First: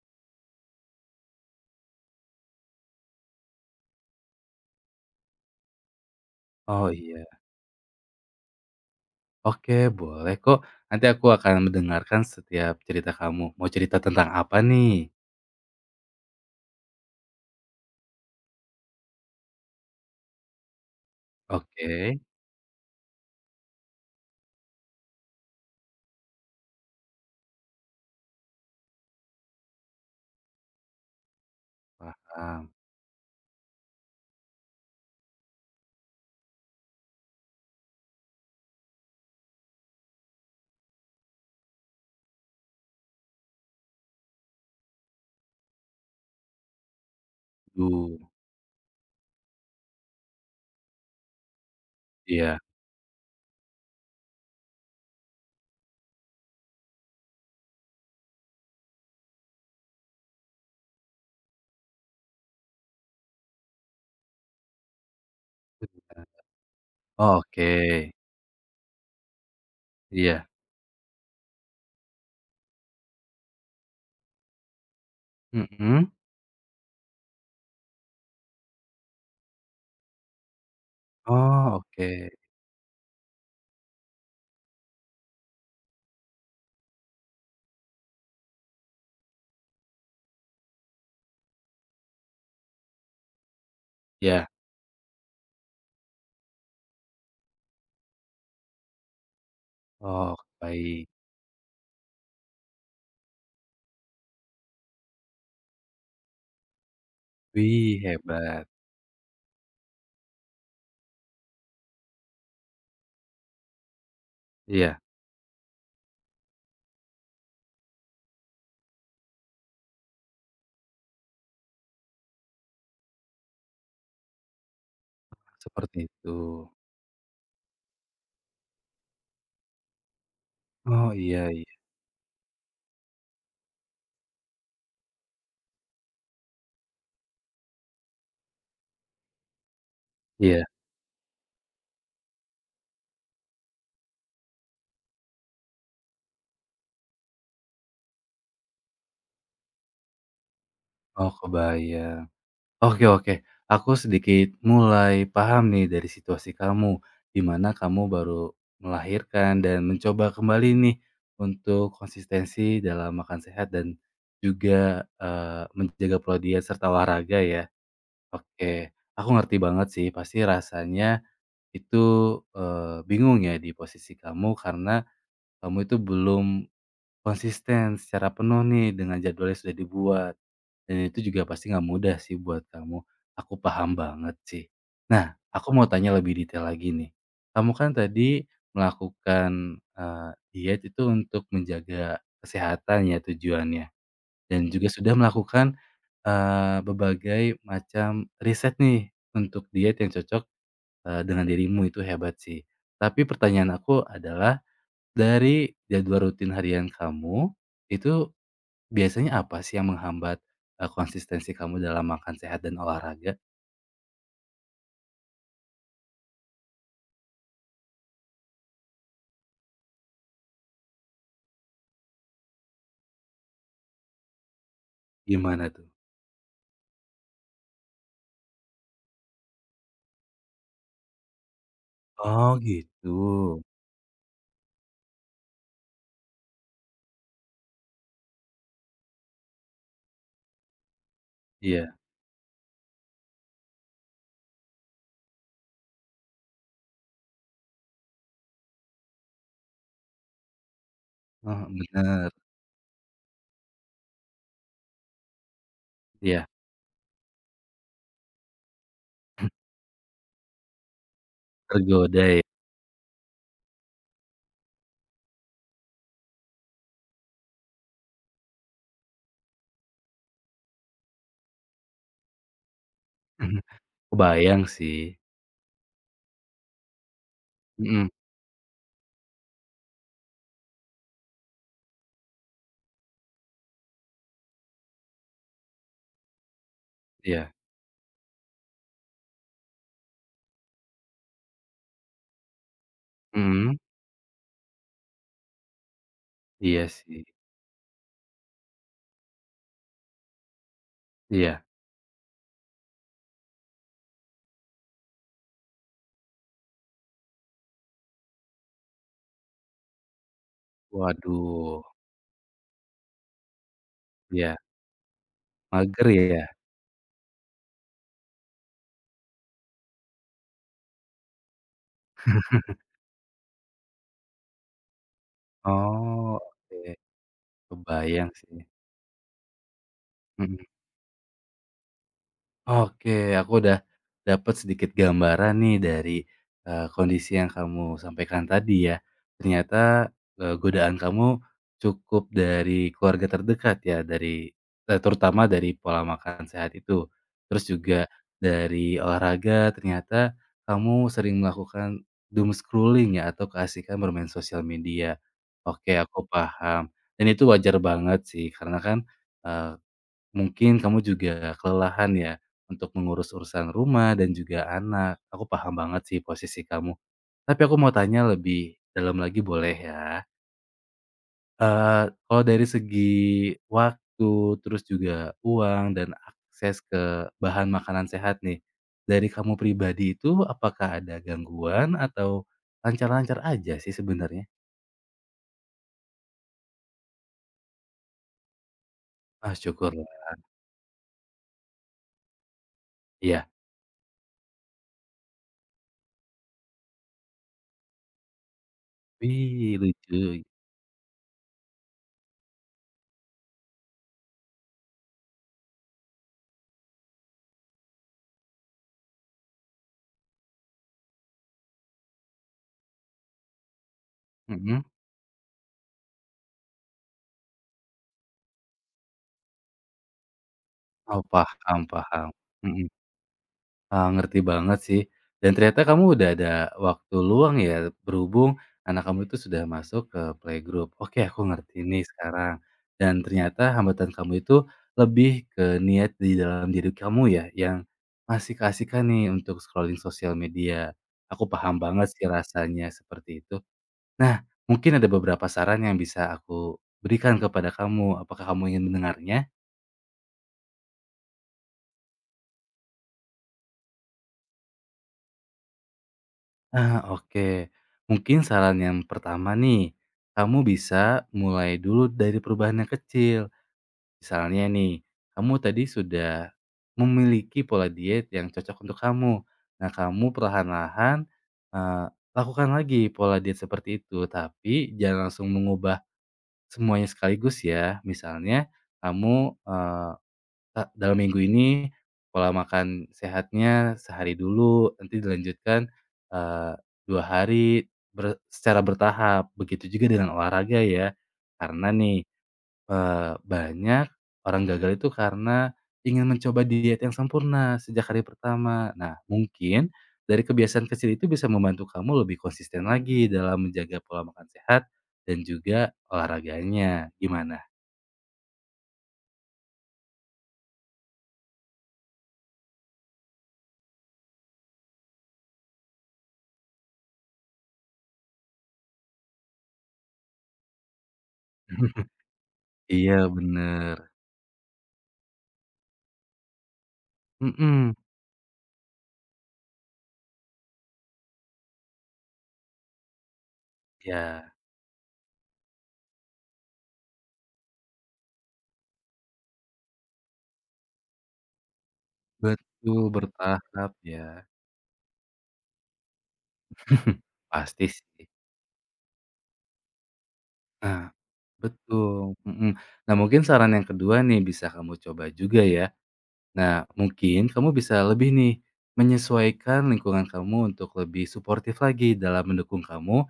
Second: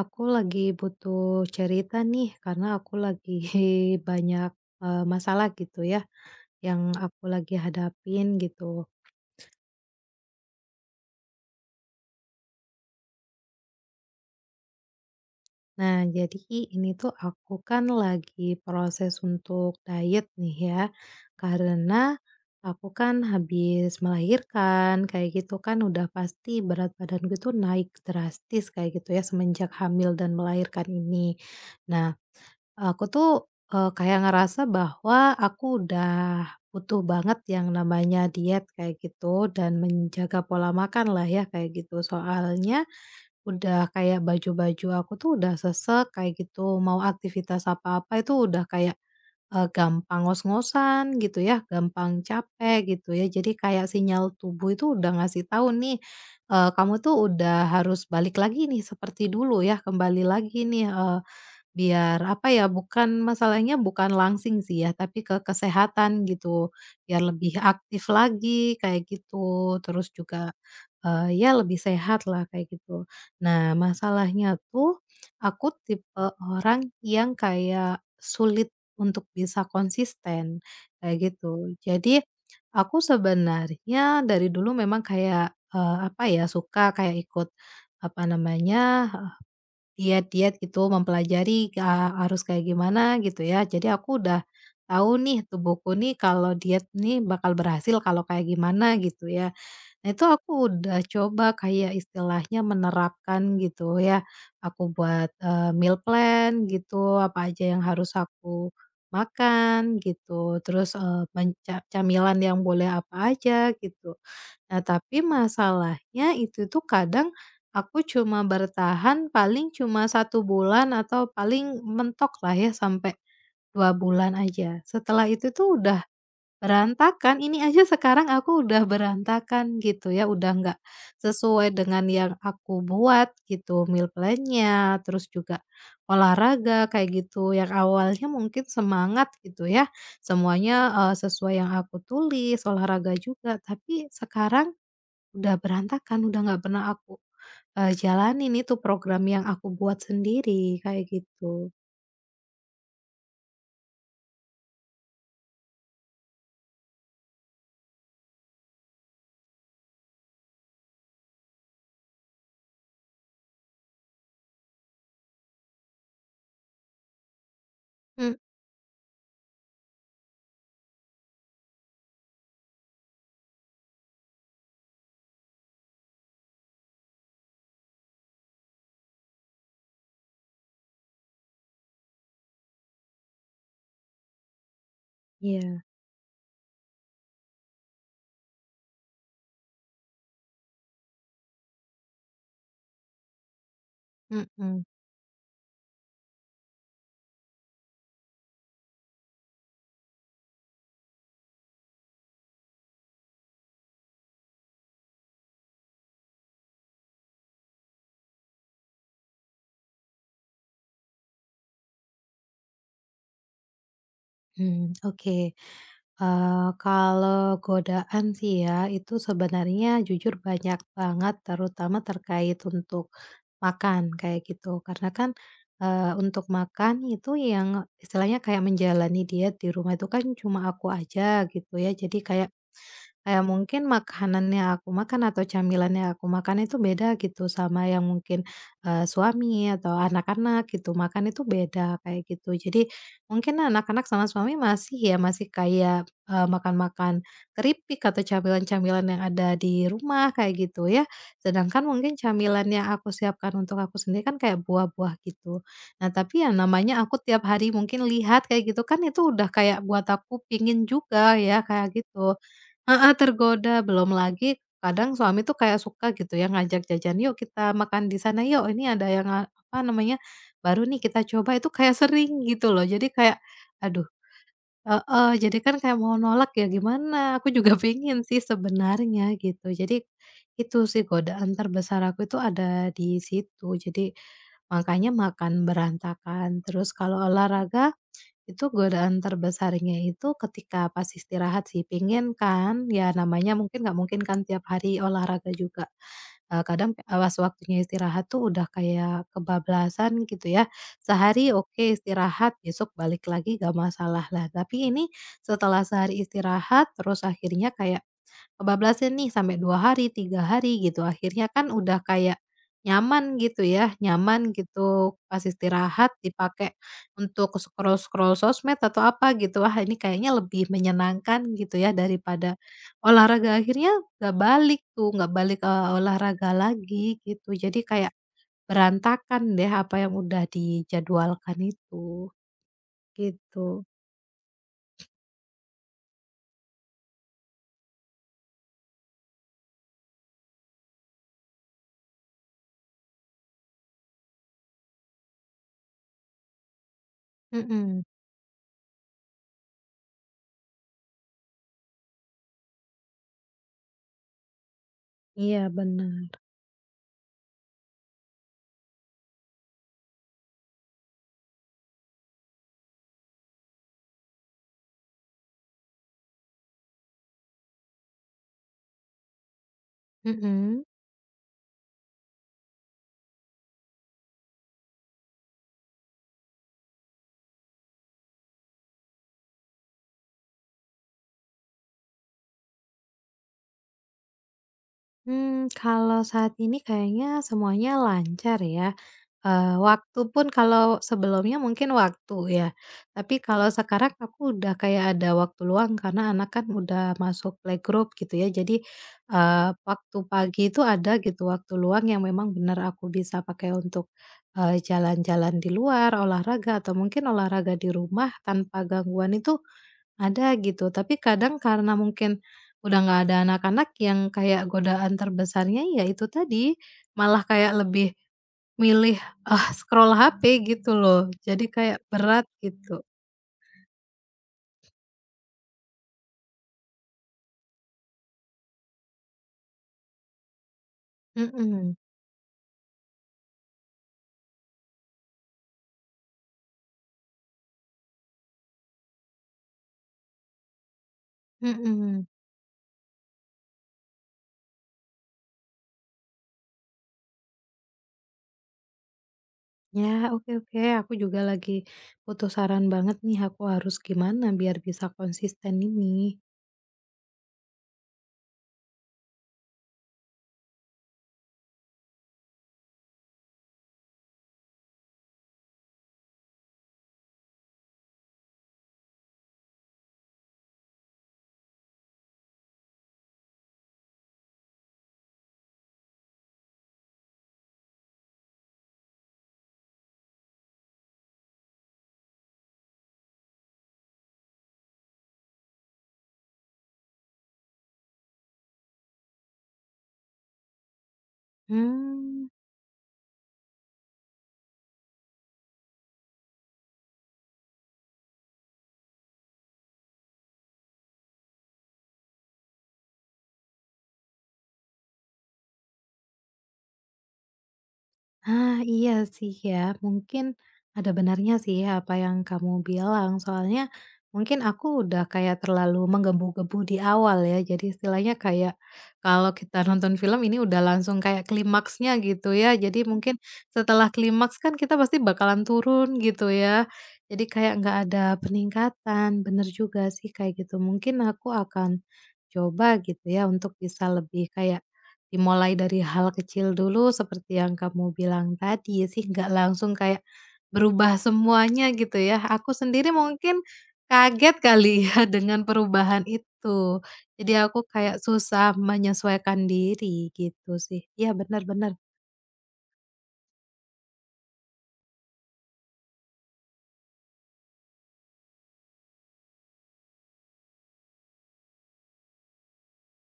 Aku lagi butuh cerita nih karena aku lagi banyak, masalah gitu ya yang Oh aku iya, lagi hadapin gitu. oke boleh kok. Nanti aku akan mendengarkan setiap cerita kamu. Mau cerita tentang apa nih? Nah jadi ini tuh aku kan lagi proses untuk diet nih ya, Oke, karena aku kan habis melahirkan kayak gitu kan udah pasti berat badan gue tuh naik drastis kayak gitu ya semenjak hamil dan melahirkan ini. Nah, paham. aku tuh, kayak ngerasa bahwa aku udah butuh banget yang namanya diet kayak gitu dan menjaga pola makan lah ya kayak gitu. Soalnya udah kayak baju-baju aku tuh udah sesek kayak gitu, mau aktivitas Duh, apa-apa itu udah kayak, gampang ngos-ngosan gitu ya, gampang iya. capek gitu ya. Jadi kayak sinyal tubuh itu udah ngasih tahu nih, kamu tuh udah harus balik lagi nih seperti dulu ya, kembali lagi nih. Biar apa ya, bukan masalahnya bukan langsing sih ya, tapi ke kesehatan gitu, biar Oh, lebih oke. aktif lagi kayak gitu, terus Iya. juga, ya lebih sehat lah kayak gitu. Nah, masalahnya tuh aku Mhm. tipe orang yang kayak sulit untuk bisa konsisten, kayak gitu. Oh, oke. Jadi aku sebenarnya dari dulu memang kayak, apa ya, suka kayak ikut apa namanya, diet-diet gitu, mempelajari, harus kayak gimana gitu ya. Jadi aku udah Ya. tahu nih tubuhku nih kalau diet nih bakal berhasil kalau kayak gimana gitu ya. Nah itu Oh, aku udah baik. coba kayak istilahnya menerapkan gitu ya. Aku buat, meal plan gitu, apa aja yang Wih, harus hebat. aku makan gitu, terus, eee, menca camilan yang boleh apa aja gitu. Nah, Iya, tapi masalahnya itu tuh kadang aku cuma bertahan paling cuma satu bulan atau paling mentok lah ya sampai 2 bulan aja. Setelah itu tuh seperti udah itu. berantakan, ini aja sekarang aku udah berantakan gitu ya, udah nggak Oh, iya sesuai iya. dengan yang aku buat gitu, meal plan-nya, terus juga olahraga kayak gitu, yang awalnya mungkin semangat gitu ya, Iya. semuanya, sesuai yang aku tulis, olahraga juga, tapi sekarang udah berantakan, udah nggak pernah aku, jalanin itu program yang aku buat sendiri, kayak Oh, gitu. kebayang. Oke oke, aku sedikit mulai paham nih dari situasi kamu, di mana kamu baru melahirkan dan mencoba kembali nih untuk konsistensi dalam makan sehat dan juga, menjaga pola diet serta olahraga ya. Mmm. Oke, aku ngerti banget sih pasti rasanya itu, bingung ya di posisi kamu karena kamu itu belum konsisten secara penuh nih dengan jadwal yang sudah dibuat. Dan itu juga pasti nggak mudah sih buat kamu, aku paham banget sih. Nah, aku Iya. mau tanya lebih detail lagi nih. Kamu kan tadi melakukan, diet itu untuk menjaga kesehatan ya tujuannya, dan Mhm. juga sudah melakukan, berbagai macam riset nih untuk diet yang cocok, dengan dirimu itu hebat sih. Tapi pertanyaan aku adalah dari jadwal rutin harian kamu, itu biasanya apa sih yang menghambat, konsistensi kamu dalam makan sehat dan olahraga? Mmm, oke. Eee, kalau godaan sih ya, itu sebenarnya jujur banyak banget, terutama terkait untuk makan, kayak gitu. Karena kan, Gimana tuh? Untuk makan itu yang istilahnya kayak menjalani diet di rumah itu kan cuma aku aja gitu ya. Jadi kayak Oh gitu. kayak mungkin makanannya aku makan atau camilannya aku makan itu beda gitu sama yang mungkin, suami atau anak-anak gitu, makan itu Iya, beda, kayak gitu. Jadi mungkin anak-anak sama suami masih ya, masih kayak makan-makan keripik atau camilan-camilan yang ada di rumah kayak gitu ya. heeh, Sedangkan mungkin bener, camilan yang aku siapkan untuk aku sendiri kan kayak buah-buah gitu. Nah tapi iya, yang namanya aku tiap hari mungkin lihat kayak gitu kan itu udah kayak buat aku pingin juga ya kayak tergoda gitu. ya, Heeh, tergoda. Belum lagi kadang suami tuh kayak suka gitu ya ngajak jajan, "Yuk kita makan di sana yuk, ini ada yang" apa namanya, "baru nih kita coba." Itu kayak sering gitu loh. Jadi kayak aduh. kebayang sih, Heeh, jadi kan kayak mau nolak ya gimana, aku juga mhm, pengen sih sebenarnya gitu. Jadi itu sih godaan terbesar aku itu ada di situ. Jadi makanya makan berantakan, terus kalau iya, olahraga itu godaan terbesarnya itu ketika pas istirahat sih, pingin kan, ya namanya mhm, mungkin nggak mungkin kan tiap hari olahraga juga. Eee, iya kadang eee, sih, pas waktunya istirahat tuh udah kayak kebablasan gitu ya. Sehari iya, oke istirahat, besok balik lagi nggak masalah. Lah tapi ini setelah sehari istirahat, terus akhirnya kayak kebablasan nih sampai 2 hari, 3 hari gitu, akhirnya kan waduh, udah kayak nyaman gitu ya, nyaman iya, gitu pas mager istirahat ya? dipakai untuk scroll-scroll sosmed atau apa gitu, wah ini kayaknya lebih menyenangkan gitu ya daripada olahraga, akhirnya nggak balik tuh, nggak balik Oh, olahraga oke, lagi gitu. Jadi kayak kebayang sih, berantakan deh apa yang udah mhm. dijadwalkan itu, Oke, aku udah gitu. dapat sedikit gambaran nih dari, kondisi yang kamu sampaikan tadi ya. Ternyata, godaan kamu cukup dari keluarga terdekat ya, dari terutama dari pola makan sehat itu. Terus juga Mhm, dari olahraga, ternyata kamu sering melakukan doom scrolling ya atau keasikan bermain sosial media. iya Oke, aku bener, paham, dan itu wajar banget sih karena kan, eee mungkin kamu juga kelelahan ya untuk mengurus urusan rumah dan juga anak. Aku paham banget sih posisi kamu. Tapi aku mau tanya lebih dalam lagi boleh ya? mhm. Eee, Kalau dari segi waktu, terus juga uang dan akses ke bahan makanan sehat nih, dari kamu pribadi itu apakah ada gangguan atau lancar-lancar aja sih sebenarnya? Hmm, kalau saat ini kayaknya semuanya lancar ya, Ah, syukurlah. waktu pun kalau sebelumnya mungkin waktu ya, tapi Iya. kalau sekarang aku udah kayak ada waktu luang karena anak kan udah masuk playgroup gitu ya. Jadi, Wih, waktu lucu. pagi itu ada gitu waktu luang yang memang benar aku bisa pakai untuk, jalan-jalan di luar, olahraga atau mungkin olahraga di rumah tanpa gangguan itu ada gitu, tapi kadang karena mungkin udah nggak ada anak-anak yang kayak Mhm. godaan terbesarnya ya itu tadi, malah kayak lebih milih, ah, scroll HP gitu Oh, loh, jadi paham kayak paham. berat Mhm. gitu. Ngerti banget sih, dan ternyata kamu udah ada waktu luang ya, berhubung anak kamu itu sudah masuk ke playgroup. Oke, aku ngerti Mhm nih sekarang. Dan ternyata hambatan kamu itu lebih ke niat di dalam diri kamu ya, yang masih keasikan nih untuk scrolling sosial media. Aku paham banget sih mhm. rasanya seperti itu. Nah, mungkin ada beberapa saran yang bisa aku berikan kepada kamu. Apakah kamu ingin mendengarnya? Ya, oke oke, aku juga lagi butuh saran banget nih, aku harus gimana biar bisa konsisten ini? Ah, oke. Mungkin saran yang pertama nih, kamu bisa mulai dulu dari perubahan yang kecil. Misalnya nih, kamu tadi sudah memiliki pola diet yang cocok untuk kamu. Nah, kamu perlahan-lahan eh, lakukan lagi pola diet seperti itu, tapi jangan langsung mengubah semuanya sekaligus ya. Misalnya, kamu eh, Kak, dalam minggu ini pola makan sehatnya sehari dulu, nanti dilanjutkan, eee, 2 hari secara bertahap. Begitu juga dengan olahraga ya. Karena nih, Mmm. Banyak orang gagal itu karena ingin mencoba diet yang sempurna sejak hari pertama. Nah, mungkin dari kebiasaan kecil itu bisa membantu kamu lebih konsisten lagi dalam menjaga pola makan sehat dan juga olahraganya. Gimana? Ah, iya sih ya, mungkin ada benarnya sih ya apa yang kamu bilang, soalnya mungkin aku udah kayak terlalu menggebu-gebu di awal ya, jadi istilahnya kayak kalau kita nonton film ini udah langsung kayak klimaksnya gitu ya, jadi Iya mungkin bener. setelah klimaks kan kita pasti bakalan turun gitu ya, jadi kayak Mhm. nggak ada peningkatan, bener juga sih kayak gitu, mungkin aku akan coba gitu ya untuk bisa lebih Iya. kayak dimulai dari hal kecil dulu seperti yang kamu bilang tadi sih, nggak langsung kayak berubah semuanya gitu ya. Aku Betul, sendiri mungkin bertahap ya. kaget kali ya dengan perubahan itu. Jadi aku Pasti kayak sih. susah menyesuaikan diri gitu sih. Nah, Iya bener bener. betul, mhm. Nah, mungkin saran yang kedua nih bisa kamu coba juga ya. Nah, mungkin kamu bisa lebih nih menyesuaikan lingkungan kamu untuk lebih suportif lagi dalam mendukung kamu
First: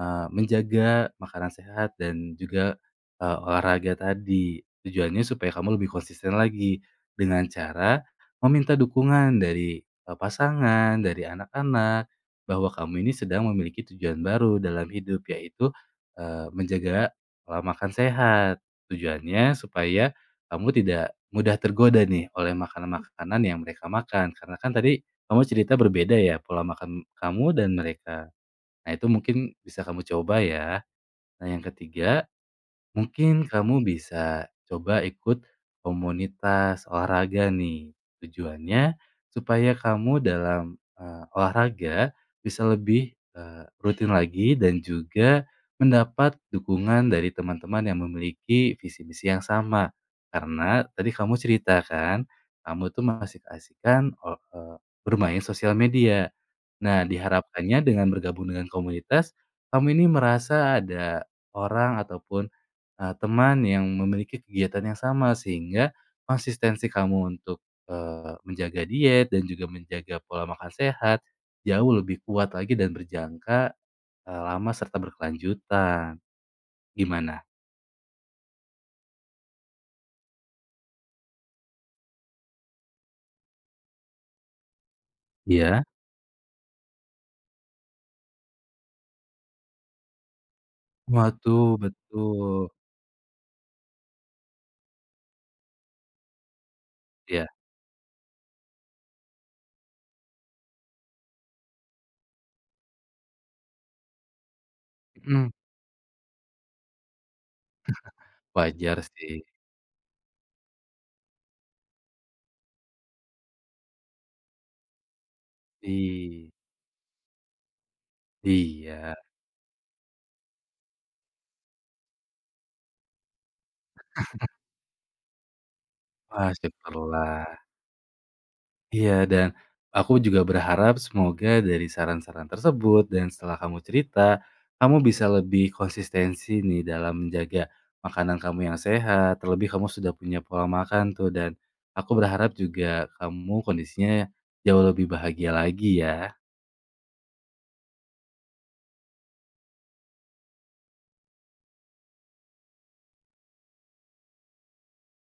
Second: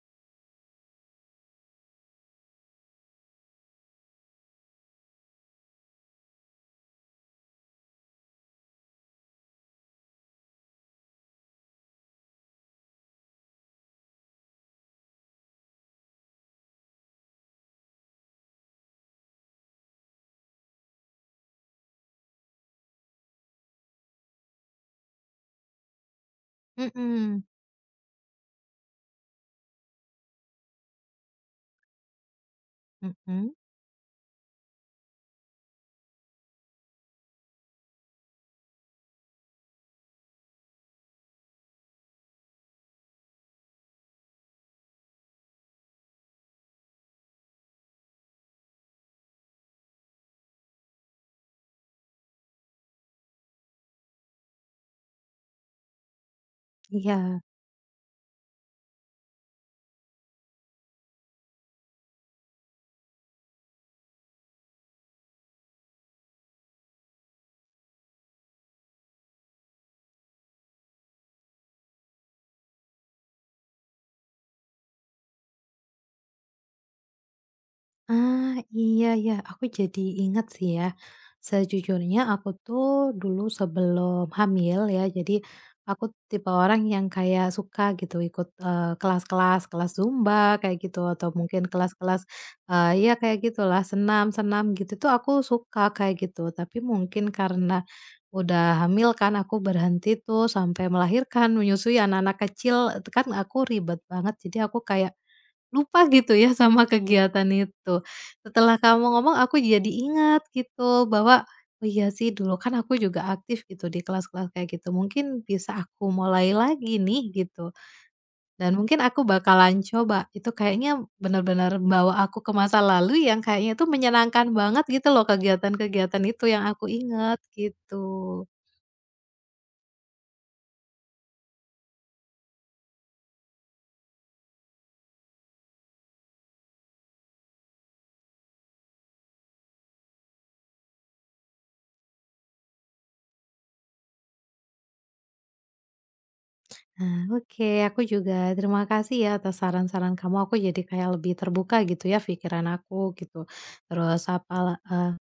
menjaga makanan sehat dan juga, olahraga tadi. Tujuannya supaya kamu lebih konsisten lagi, dengan cara meminta dukungan dari, pasangan, dari anak-anak, bahwa kamu ini sedang memiliki tujuan baru dalam hidup, yaitu, menjaga pola makan sehat. Tujuannya supaya kamu tidak mudah tergoda nih oleh makanan-makanan yang mereka makan, karena kan tadi kamu cerita berbeda ya pola makan Mhm, kamu dan mereka. Nah itu mungkin bisa kamu coba ya. Nah yang ketiga, mungkin mhm, kamu bisa coba ikut komunitas olahraga nih. Tujuannya supaya kamu dalam olahraga bisa lebih rutin lagi dan juga mendapat dukungan dari teman-teman yang memiliki visi misi yang sama. Karena tadi kamu ceritakan kamu tuh masih keasikan bermain sosial media. Nah, iya. diharapkannya dengan bergabung dengan komunitas, kamu ini merasa ada orang ataupun teman yang memiliki kegiatan yang sama sehingga konsistensi kamu untuk, menjaga diet dan juga menjaga pola makan sehat jauh lebih kuat lagi dan berjangka, lama serta berkelanjutan. Gimana? Ah, iya ya, aku jadi ingat sih ya. Sejujurnya aku tuh dulu sebelum hamil ya, jadi Iya? aku tipe orang yang kayak suka gitu ikut eh, kelas-kelas, kelas Zumba kayak gitu atau mungkin Waduh, kelas-kelas betul. eh, ya kayak gitulah, senam-senam gitu tuh aku suka kayak gitu. Tapi mungkin Iya, karena udah hamil kan aku berhenti tuh sampai melahirkan, menyusui anak-anak kecil kan aku ribet banget. Jadi aku kayak mhm, lupa gitu ya sama kegiatan itu. Setelah wajar kamu sih. ngomong aku jadi ingat gitu bahwa, "Oh iya sih dulu kan aku juga aktif gitu di kelas-kelas kayak gitu, mungkin bisa aku I mulai lagi nih," gitu, "dan mungkin iya. aku bakalan coba." Itu kayaknya benar-benar bawa aku ke masa lalu yang kayaknya itu menyenangkan banget gitu loh kegiatan-kegiatan itu Wah, yang aku ingat, syukurlah. gitu. Iya, dan aku juga berharap semoga dari saran-saran tersebut dan setelah kamu cerita, kamu bisa lebih konsistensi nih dalam menjaga makanan kamu yang sehat, terlebih kamu sudah punya pola makan tuh dan aku berharap juga kamu kondisinya jauh lebih bahagia lagi ya. Nah, oke. Aku juga terima kasih ya atas saran-saran kamu. Aku jadi kayak lebih terbuka gitu ya pikiran aku gitu. Terus apa,